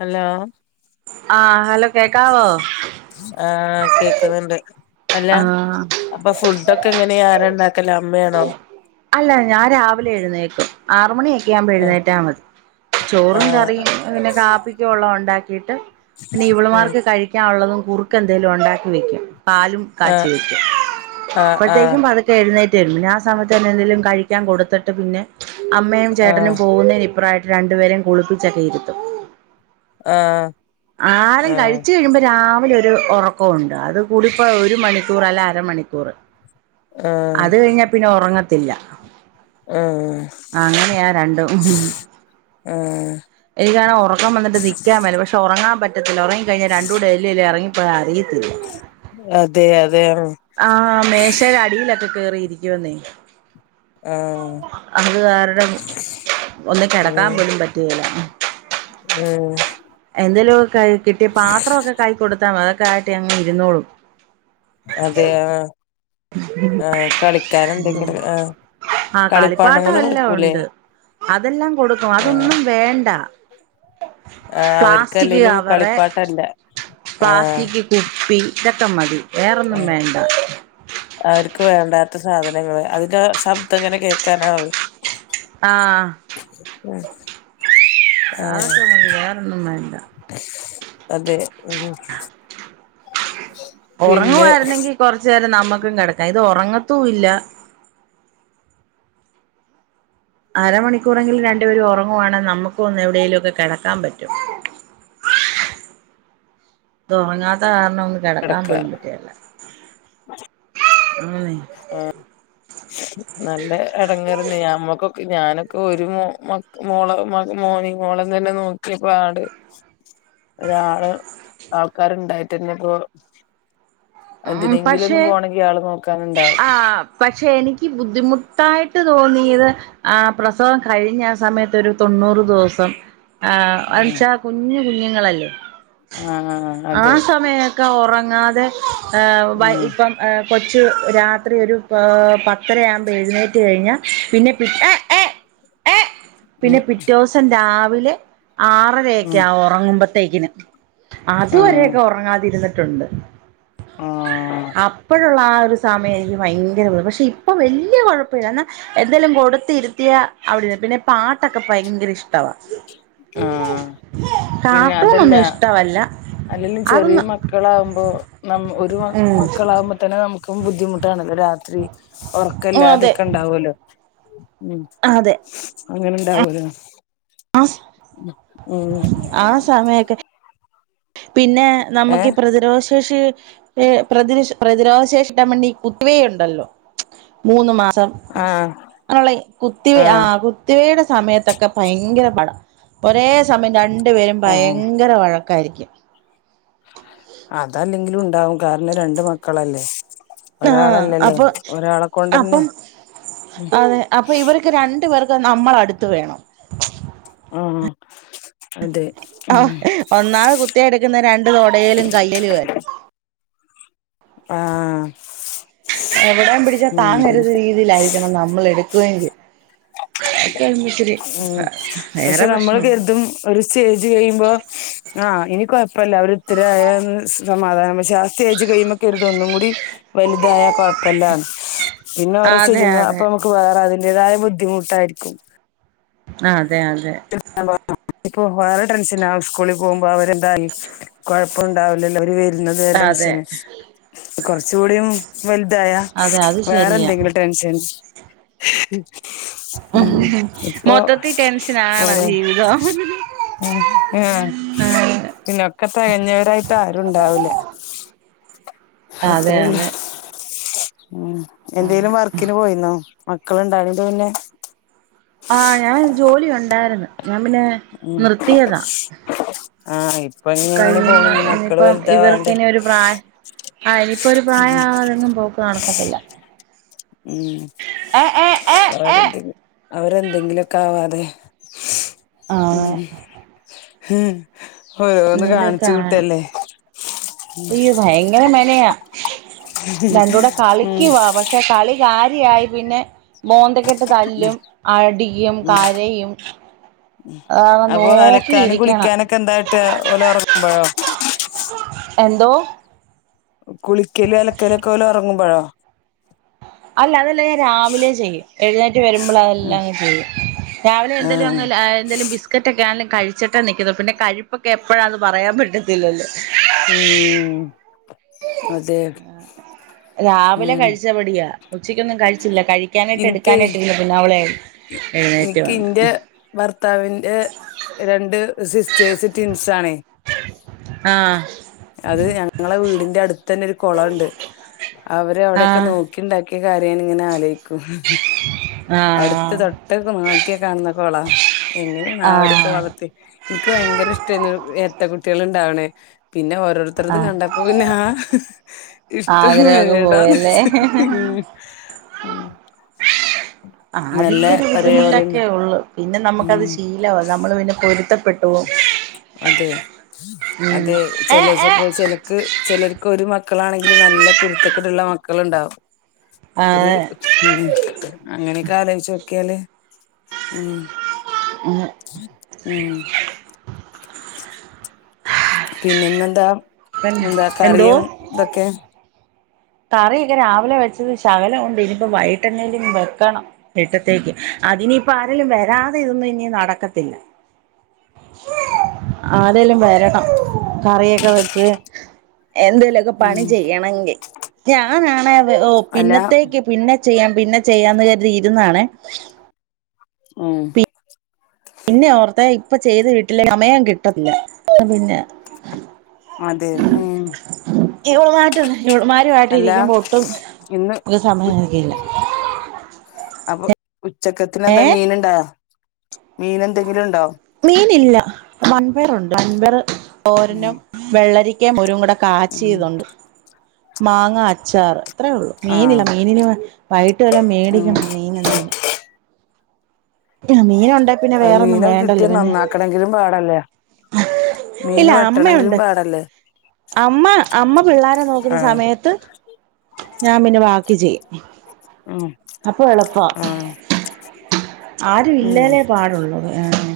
Hello ആഹ് hello കേക്കാവോ? ആഹ് കേക്ക്ന്ന്ണ്ട് അല്ല ആഹ് അപ്പ ഫുഡൊക്കെ എങ്ങനെയാ ആരാ ഇണ്ടാക്കല് അമ്മയാണോ? അല്ല ഞാൻ രാവിലെ എഴുന്നേക്കും ആറുമണിയൊക്കെ ആവുമ്പോ ആഹ് എഴുന്നേറ്റാ മതി ചോറും, ആഹ് കറിയും പിന്നെ കാപ്പിക്കുള്ളതും ഉണ്ടാക്കിട്ട് പിന്നെ ഇവള് ഉം മാർക്ക് കഴി ക്കാൻ ഉള്ളതും കുറുക്ക് എന്തെലും ഉണ്ടാക്കി വെക്കും പാലും കാച്ചി വെക്കും ആഹ് ആഹ് അപ്പോഴതെകും പ ക്കെ എഴുന്നേറ്റ് വെരും പിന്നെ ആ സമയത്തന്നെ എന്തേലും കഴിക്കാൻ കൊട്ത്ത്ട്ട് പിന്നെ അമ്മയും, ചേട്ടനും ആഹ് പോകുന്നതിന് ഇപ്രായിട്ട് രണ്ട് പേരെയും കുളിപ്പിച്ചക്കെ ഇരുത്തും ആഹ് ആരും ആഹ് കഴിച്ച് കഴിയുമ്പോ രാവിലെ ഒരു [unintelligible] ഒറക്കൊണ്ട് അത് കൂടി പോയ ഒരു മണിക്കൂറ് അല്ല അരമണിക്കൂറ് ആഹ് ആഹ് അത് കഴിഞ്ഞാ പിന്നെ ഒറങ്ങത്തില്ല ആഹ് രണ്ടും ആഹ് എനി കാരണം ഉറക്കം വന്നിട്ട് നിൽക്കാൻേ പക്ഷെ ഉറങ്ങാൻ പറ്റത്തില്ല ഉറങ്ങി കഴിഞ്ഞാ രണ്ട കൂടെ ഡലില്ല ഇറങ്ങിപ്പോയി അറിയത്തില്ല അതെ അതെ ആഹ മേശര അടിയിലൊക്കെ കേറിയിരിക്കുവന്നേ ആഹ് അത് കാരണം ഒന്ന് കിടക്കാൻ പോലും പറ്റതില്ല ഏഹ് എന്തേലുമ ക കിട്ടിയ പാത്രമൊക്കെ കൈ കൊടുത്താൽ അതൊക്കെ ആയിട്ട് അങ്ങ് ഇരുന്നോളും അതെ ആ ആഹ കളിക്കൻ എന്തെങ്കിലും ആഹ ആഹ കളിപ്പാട്ടം എല്ലാം ഉണ്ട് അതെല്ലാം കൊടുക്കും ആഹ് അതൊന്നും വേണ്ട ആഹ് പ്ലാസ്റ്റിക് അവർക്കല്ലേലും കവറ് കളിപ്പാട്ടല്ല ആഹ് പ്ലാസ്റ്റിക് കുപ്പി ഇതക്ക മതി വേറെന്നും ആഹ് വേണ്ട അവർക്ക് വേണ്ടാത്ത സാധനങ്ങള് അതിന്റെ ശബ്ദം എങ്ങനെ കേൾക്കാനാവേ ആഹ ഉഹ [unintelligible] അതൊക്കെ നമുക്ക് വേറെന്ന വേണ്ട അതെ ഉം പിന്നെ ഉറങ്ങുമായിരുന്നെങ്കിൽ കുറച്ചു നേരം നമുക്കും കിടക്കാം ഇത് ഉറങ്ങത്തൂ ഇല്ല അരമണിക്കൂറെങ്കിലും രണ്ടുപേരും ഉറങ്ങുവാണെങ്കിൽ നമുക്ക ഒന്നന്ന് എവിടെയേലും ഒക്കെ കിടക്കാൻ പറ്റും ഇത് ഒറങ്ങാത്ത കാരണം കിടക്കാൻ കെടക്കാ പോലും പറ്റല്ല അങ്ങനെ ആഹ് നല്ല ഇടങ്ങറന്നെ നമ്മക്കൊക്കെ ഞാനൊക്കെ ഒരു മോള മോനി മോളം തന്നെ നോക്കിയപ്പോ ആട് ഉ [unintelligible] ഒരാള് ആൾക്കാരുണ്ടായിട്ടന്ന ഇപ്പോ ഉം എന്തിനെങ്കിലും ഒന്ന പക്ഷെ പോണമെങ്കിൽ ആയാള് നോക്കാനുണ്ടാവും ആ പക്ഷെ എനിക്ക് ബുദ്ധിമുട്ടായിട്ട് തോന്നിയത് ആ പ്രസവം കഴിഞ്ഞ ആ സമയത്ത് ഒരു തൊണ്ണൂറ് ദിവസം ആ ആഹ് അച്ചാ കുഞ്ഞ് കുഞ്ഞുങ്ങളല്ലേ ആഹ് ആ അതെ സമയ ക്ക ഒറങ്ങാതെ ഏഹ് വൈ ഉം ഇപ്പം ഏഹ് കൊച്ചു രാത്രി ഒരു പത്തരയാവുമ്പോ എഴുന്നേറ്റ് കഴിഞ്ഞാൽ പിന്നെ പി ഏയ്‌ ഏയ്‌ ഏയ്‌ ഉം പിന്നെ പിറ്റേദിവസം രാവിലെ ആറരെയൊക്കെ ഉം ആവും ഒറങ്ങുമ്പോത്തേക്കിന്. ആഹ് അതുവരെയൊക്കെ ഒറങ്ങാതിരുന്നിട്ടുണ്ട്. ആഹ് അപ്പോഴുള്ള ആ ഒരു സമയത്ത് ഭയങ്കര കൊഴപ്പാ പക്ഷേ ഇപ്പ വലിയ കൊഴപ്പമില്ല എന്നാൽ എന്തേലും കൊടുത്തിരുത്തിയ അവിടെര്ന്ന് പിന്നെ പാട്ടൊക്കെ ഭയങ്കര ഇഷ്ട ട്ടവാ. ആഹ് കാർട്ടൂണൊന്നു ഇഷ്ടവല്ല. അല്ലെങ്കും ചെറിയ അതൊന്നും മക്ക്‌ മക്കളാവുമ്പോ ന ഒരു മക്ക് ഉം മക്കളാകുമ്പോ തന്നെ നമുക്കും ബുദ്ധിമുട്ടാണല്ലോ രാത്രി ഒറക്കെല്ലാതൊക്കെ ഇണ്ടാവ്അല്ലോ. ഉം ആഹ് അതെ. അങ്ങനെ ഇണ്ടാവൂലോ? ആഹ് ഉം ആ സമയൊക്കെ പിന്നെ ഏ നമുക്കീ പ്രതിരോധ ശേഷി ഏ ഹ് പ്രതിര പ്രതിരോധ ശേഷിട്ട വേണ്ടി ഈ കുത്തവേയുണ്ടല്ലോ മൂന്ന് മാസം ആഹ് അങ്ങനെയുള്ള കുത്തിവെയ് ആഹ് കുത്തിവെയുടെ സമയത്തൊക്കെ ഭയങ്കര പാടാ. ഒരേ സമയം രണ്ടു പേരും ആഹ് ഭയങ്കര വഴക്കായിരിക്കും. അതല്ലെങ്കിലും ഉണ്ടാവും കാരണം രണ്ട് മക്കളല്ലേ? ആ ഒരാളല്ലല്ലോ. അപ്പൊ ഒരാളെ കൊണ്ട്ന്നെ അപ്പം അതെ അപ്പൊ ഇവര്ക്ക് രണ്ടു പേർക്കും നമ്മളടുത്ത് വേണം. ആഹ്. അതെ. ഉം ആഹ് ഒന്നാമത് കുത്തിയെടുക്കുന്നെ രണ്ടു തൊടേലും കയ്യേലുമല്ലെ. ആഹ്. എവിടേം പിടിച്ചാ താങ്ങരുത് ഉം രീതിയിലായിരിക്കണം നമ്മള് എടുക്കുകയും ചെയ് അതക്കെ ഇണ്ട്ച്ചിരി ഉം അ ഭയങ്കര പക്ഷെ നമ്മൾ പ്രശ്നവ കരുതും ഒരു സ്റ്റേജ് കഴിയുമ്പോ ആ ഇനി കൊഴപ്പല്ല അവര് ഇത്തരായന്ന് സമാധാനം പക്ഷെ ആ സ്റ്റേജ് കഴിയുമ്പോ കെരുതു ഒന്നും കൂടി വലുതായ കൊഴപ്പല്ലാന്ന്. പിന്നെ ഓരോ അതെ സ്റ്റേജ്മ്മേ അതെ അപ്പൊ നമുക്ക് വേറെ അതിന്റേതായ ബുദ്ധിമുട്ടായിരിക്കും. ആഹ് അതെ അതെ. ഇ [unintelligible] ഇപ്പൊ വേറെ ടെൻഷന ഇസ്കൂളിൽ പോകുമ്പോ അവരെന്തായി കൊഴപ്പംണ്ടാവില്ലല്ലോ അവര് ഇന്ന് അതെ പേരന്റ്സിന്. കൊറെച്ച് കൂടിയും വലുതായാ അതെ അത് ശരിയാ വേറെന്തെങ്കിലും ടെൻഷൻ മ് ഇപ്പൊ മൊത്തത്തി ടെൻഷനാണ് ഓരോ ജീവിതം മ് ആഹ് പിന്നൊക്കെ തെകഞ്ഞവരായിട്ട് ആരുണ്ടാവൂല അതെ അത്രേഒള്ളൂ. അതെ മ്മ്ഹ് എന്തേലും വർക്കിന് പോയിരുന്നോ? മക്കളുണ്ടായത്കൊണ്ട് പിന്നെ? ആഹ് ഞാൻ ജോലി ഉണ്ടായിരുന്നു. ഞാൻ പിന്നെ മ്മ്ഹ് നിർത്തിയതാ ആഹ് ഇപ്പ ഇന്നി ഇങ്ങനെ പോണ് ഇനി മക്കള് വൽ ഇവർക്കിനി ഒരു പ്രായം ആഹ് ഇനിപ്പോ ഒരു ഉം പ്രായം അവാതെങ്ങും ഒരു പോക്ക് നടക്കത്തില്ല. മ്മ്ഹ്. ഏഹ് ഏഹ് അവരെന്തെ അവരെന്തെങ്കിലൊക്കാവാതെ ആഹ് മ്മ്ഹ് ഹ് ഓരോന്ന് കാണിച്ചു കൂട്ടല്ലേ ഈ ഭയങ്കര മെനയാ. രണ്ടൂടെ ഉം കളിക്ക്‌വാ പക്ഷെ പക്ഷെ കളി കാര്യായി പിന്നെ മോന്തക്കിട്ട് തല്ലും അടിയ്ക്കും ഉം കരയും അതാണെ നോക്കിയിരിക്കണം ഒക്കെ എന്തായിട്ട് ഓല് ഉറങ്ങുമ്പൊഴോ എന്തോ കുളിക്കല് അലക്കലൊക്കെ ഓല് ഉറങ്ങുമ്പോഴോ അല്ല അതല്ല ഞാൻ രാവിലെ ചെയ്യും എഴുന്നേറ്റ് വരുമ്പളതെല്ലാം അങ്ങ് ചെയ്യും രാവിലെ എന്തേലുങ്ങ് ആഹ് ലാ ഹ് എന്തെലും ബിസ് കറ്റൊക്കെ ആന്നേലും കഴിച്ചിട്ടെ നിക്കത്തോള് പിന്നെ കഴുപ്പൊക്കെ എപ്പഴാന്ന് പറയാൻ പറ്റത്തില്ലല്ലോ ഉം അതെ രാവിലെ ഉം കഴിച്ചപടിയാ ഉച്ചക്കൊന്നും കഴിച്ചില്ല കഴിക്കാനായിട്ട് ഇൻക്കെയ് എടുക്കാനായിട്ടിരുന്ന പിന്നവളെ എഴുന്നേറ്റ് ഇൻക്ക് വന്ന് ഇന്റെ ഭർത്താവിന്റെ രണ്ട് സിസ്റ്റേഴ്സ് ട്വിൻസാണേ അഹ് അത് ഞങ്ങളെ വീടിന്റെ അടുത്ത് തന്നെ ഒരു കുളണ്ട് അവര് അവിടെക്കെ ആഹ് നോ ക്കിണ്ടാക്ക്യ കാര്യം ഞാനിങ്ങനെ ആലോയ്ക്കും അടുത്ത് ആഹ് തൊട്ടട്ത്ത് നോക്ക്യ കാണുന്ന കൊള എങ്ങനേണാവൊ അവരൊക്കെ ആഹ് വളർത്ത്യെ ഇനിക്ക് ഭയങ്കര ഇഷ്ട്ടെരുന്നു ഇരട്ട കുട്ടീള്ണ്ടാവ്ണെ പിന്നെ വ ഓരൊര്ത്തരത് ആഹ് കണ്ടപ്പൊ പിന്നെ ആഹ് ഇഷ്ട്ടം ആഗ്രഹം അങ്ങ് വേണ്ടാന്ന് പോയല്ലേ വെച്ച് ഉം ഉം ആദ്യത്തെ ഒരു ബുദ്ധിമുട്ടൊക്കെ ഉള്ളു പിന്നെ നമ്മക്കത് ഉം ഷീ ലാവും നമ്മള് പിന്നെ പൊരുത്തപ്പെട്ടു പോവും അതേ ഉം അതേ ചെലേ ഏഹ് ഏഹ് ചെപ്പൊ ചിലർക്ക് ചെലർക്ക് ഒരു മക്കളാണെങ്കിലും നല്ല കുരുത്തക്കെട്ള്ള മക്കള്ണ്ടാവും ആഹ് ഒര് ഉം ഉം അങ്ങനെക്കെ ആലോയ്ച്ചൊക്ക്യാല് ഉം ഇന്ന് ഉം പിന്നെ ഇന്നെന്താ പിന്നെ എന്താ എന്തോ കറിയും ഇതൊക്കേ കറിയൊക്കെ രാവിലെ വെച്ചത് ശകലം ഉണ്ട് ഇനിയിപ്പൊ വൈകിട്ട് എന്തെങ്കിലും വെക്കണം ഇട്ടത്തേക്ക് അതിനിയിപ്പ ആരെലും വരാതെ ഇതൊന്നും ഇനി നടക്കത്തില്ല ആരേലും വരണം കറിയൊക്കെ വെക്ക് എന്തേലൊക്ക പണി ഉം ചെയ്യണെങ്കി ഞാനാണെ ഓഹ് അല്ല പിന്നത്തേക്ക് പിന്നെ ചിയ്യാം പിന്നെ ചിയ്യാം കരുതി ഇരുന്നാണെ ഉം പിന്നെ ഓർത്തെ ഇപ്പൊ ചെയ്ത് വിട്ടിലെ സമയം കിട്ടത്തില്ല പിന്നെ അതേ ഉം ഇവളുമായിട്ട് ഇവളുമാരുമായിട്ട് അല്ല ഇരിക്കുമ്പൊ ഒട്ടും ഇന്ന് ഉ സമയം കിട്ടില്ല അപ്പൊ ഉച്ചക്കത്തിന് ഏ എന്ത മീന്ണ്ടാ മീന് എന്തെങ്കിലും ഇണ്ടൊ മീനില്ല വൺപയറുണ്ട് വൺപയറ് ഉം തോരനും വെള്ളരി ക്ക കുരുമുള ഉം കാച്ചീതുണ്ട് മാങ്ങ അച്ചാറ് അത്രെ ഉള്ളു മീനില്ല ആഹ് മീനിന് വൈകിട്ട് വല്ലൊം ഉം മേടിക്കണം മീന് എന്തേലും മീന് ഉണ്ടേ പിന്നെ വേറൊന്നും വേണ്ടല്ലൊ പിന്നെ വെക്കണെങ്കിലും പാടല്ലെ ഇല്ല മീന് വെട്ടണെങ്കിലും അമ്മയുണ്ട് പാടല്ലെ അമ്മ അമ്മ പിള്ളാരെ നോക്ക്ണ സമയത്ത് ഞാൻ പിന്നെ ബാക്കി ചെയ്യും ഉം അപ്പൊ എളുപ്പ ആഹ് ആരു ഉം ഇല്ലാലേ പാടുള്ളു ഏഹ്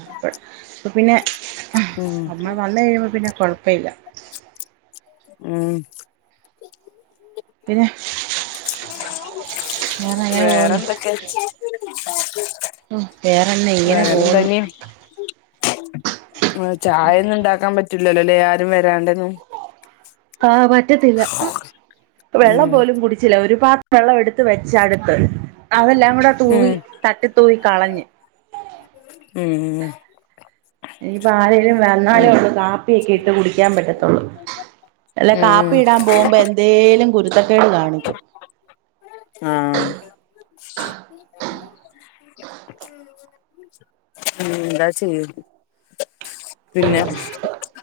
ഇപ്പൊ പിന്നെ ഉം അമ്മ വന്നു കഴിയുമ്പൊ പിന്നെ കൊഴപ്പല്ല ഉം പിന്നെ വേറെ എങ്ങനെ പോവുന്നു വേറെന്തൊക്കെ ഉം വേറെന്ത ഇങ്ങനെ വേറെന്താ പോവ്ന്ന് ഇനി ചായൊന്നും ഇണ്ടാക്കാ പറ്റൂലലൊലേ ആരും വരാണ്ടെന്നും ആഹ് പറ്റത്തില്ല വെള്ളം ഉം പോലും കുടിച്ചില്ല ഒരു പാ വെള്ളം എടുത്ത് വെച്ചടുത്ത് അതെല്ലാം കൂടെ തൂവി ഉം തട്ടിത്തൂവി കളഞ്ഞ് ഉം ഇനിയിപ്പൊ ആരേ ലും വന്നാലെ ഉം ഉള്ളു കാപ്പിയൊക്കെ ഇട്ട് കുടിക്കാൻ പറ്റത്തുള്ളു അല്ലെ കാപ്പി ഉം ഇടാൻ പോവുമ്പൊ എ ന്തേലും കുരുത്തക്കേട് കാണിക്കും ആഹ് [inaudible] ഉം ഉം എന്താ ചെയ്യ് പിന്നെ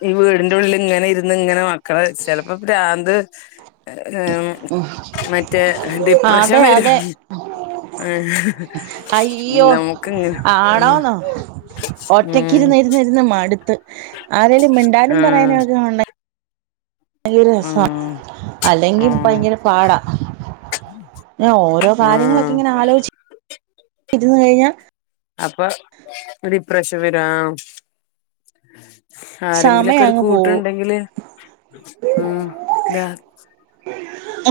ഈ വീടിന്റെ ഉള്ളിൽ ഇങ്ങനെ ഇരുന്ന് ഇങ്ങനെ മക്കളെ ചെലപ്പോൾ പ്രാന്ത്- മറ്റേ ഡിപ്രഷൻ അതെ വരും അതെ ആഹ് അയ്യോ നമുക്ക് അങ്ങനെ [unintelligible] ഒറ്റക്കിരുന്നിരുന്ന് മടുത്ത് ആരെലും മിണ്ടാനും ആഹ് പറയാനൊക്കെ ഉണ്ടെങ്കി- ഭയങ്കര രസമാ ആഹ് അല്ലെങ്കിൽ ആഹ് ഭയങ്കര പാടാ ഓരോ കാര്യങ്ങളൊക്കെ ആഹ് ഇങ്ങനെ ആലോചിച്ചിരുന്നു കഴിഞ്ഞാ- അപ്പൊ ഡിപ്രഷൻ വരാം ആരെങ്കിലുമൊക്കെ സമയം ഒരു അങ്ങ് പോകും കൂട്ടുണ്ടെങ്കില് - ഉം എന്താ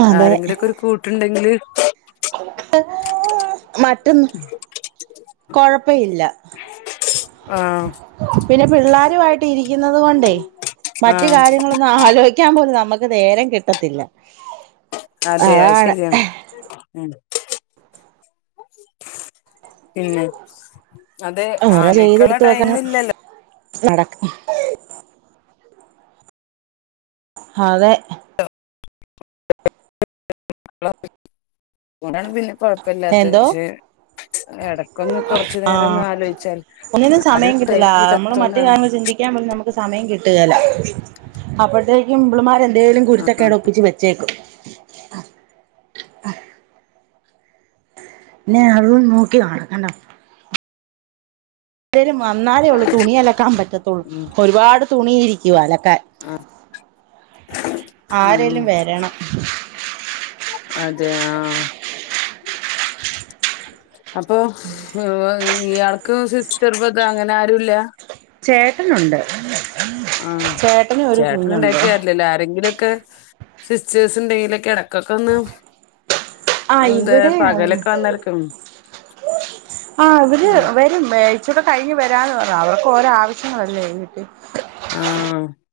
അതെ ആരെങ്കിലുമൊക്കെ ഒരു കൂ- ട്ടു ഇണ്ടെങ്കില് - മ [unintelligible] ഒട്ടും കൊഴപ്പമില്ല ആഹ് പിന്നെ പിള്ളേരുമായിട്ട് ഇരിക്കുന്നത് കൊണ്ടേ മറ്റ് ആഹ് കാര്യങ്ങളൊന്നും - ഒന്ന് ആലോചിക്കാൻ പോലും നമുക്ക് നേരം കിട്ടത്തില്ല അതെ അത് അതാണ് ശരിയാണ് ഉം പിന്നെ അതെ ആലോചിക്കാനുള്ള ടൈം ഇല്ലല്ലോ നടക്ക് അതെ അതാണ് പിന്നെ കൊഴപ്പമില്ലാത്തെ എന്തോ പക്ഷെ - എടക്കൊന്ന് കൊറച്ച് നേരം ഒന്ന് ആഹ് ആലോചിച്ചാല് ഒന്നിനും അതിന് സമയം ടൈം കിട്ടില്ല നമ്മള് കിട്ടാത്തത് മറ്റു കൊണ്ടാണോ [unintelligible] നമുക്ക് സമയം കിട്ടുകേല അപ്പോഴത്തേക്കും ഇവളുമാര് എ - എന്തേലും ആ കുരുത്തക്കേട് ഒപ്പിച്ച് വെച്ചേക്കും ഇനി അതും നോക്കി നടക്കണ്ട ആരേലും വന്നാലേ ഉള്ളൂ തുണി അലക്കാൻ പറ്റത്തുള്ളൂ ഉം ഒരുപാട് തുണിയിരിക്കുവ അലക്കാൻ ആ ഉം ആരെലും വരണം അതെ ആഹ് അപ്പൊ - ഉം [unintelligible] ഇയാൾക്ക് സിസ്റ്റർ ബ്രദർ അങ്ങനെ ആരും ഇല്ലാ ചേട്ടനുണ്ട് ആഹ് ചേട്ടന് ഒരു ചേട്ടൻ കുഞ്ഞുണ്ട് ഉണ്ടായിട്ട് കാര്യമിലല്ലോ ആരെങ്കിലും ഒക്കെ സിസ്റ്റേഴ്സ് ഉണ്ടെങ്കിലും ഒക്കെ കേറാം ഇക്കാക്ക വന്ന് ആ എന്താ ഇവിടെ പകലൊക്കെ വന്ന് കെടക്കുള്ളു ആഹ് ഇവര് വരും ഇച്ചൂടെ കഴിഞ്ഞ് വരാന്ന് പറഞ്ഞ് അവർക്കും ഓരോ ആവശ്യങ്ങൾ അല്ലേ വീട്ടിൽ ആഹ്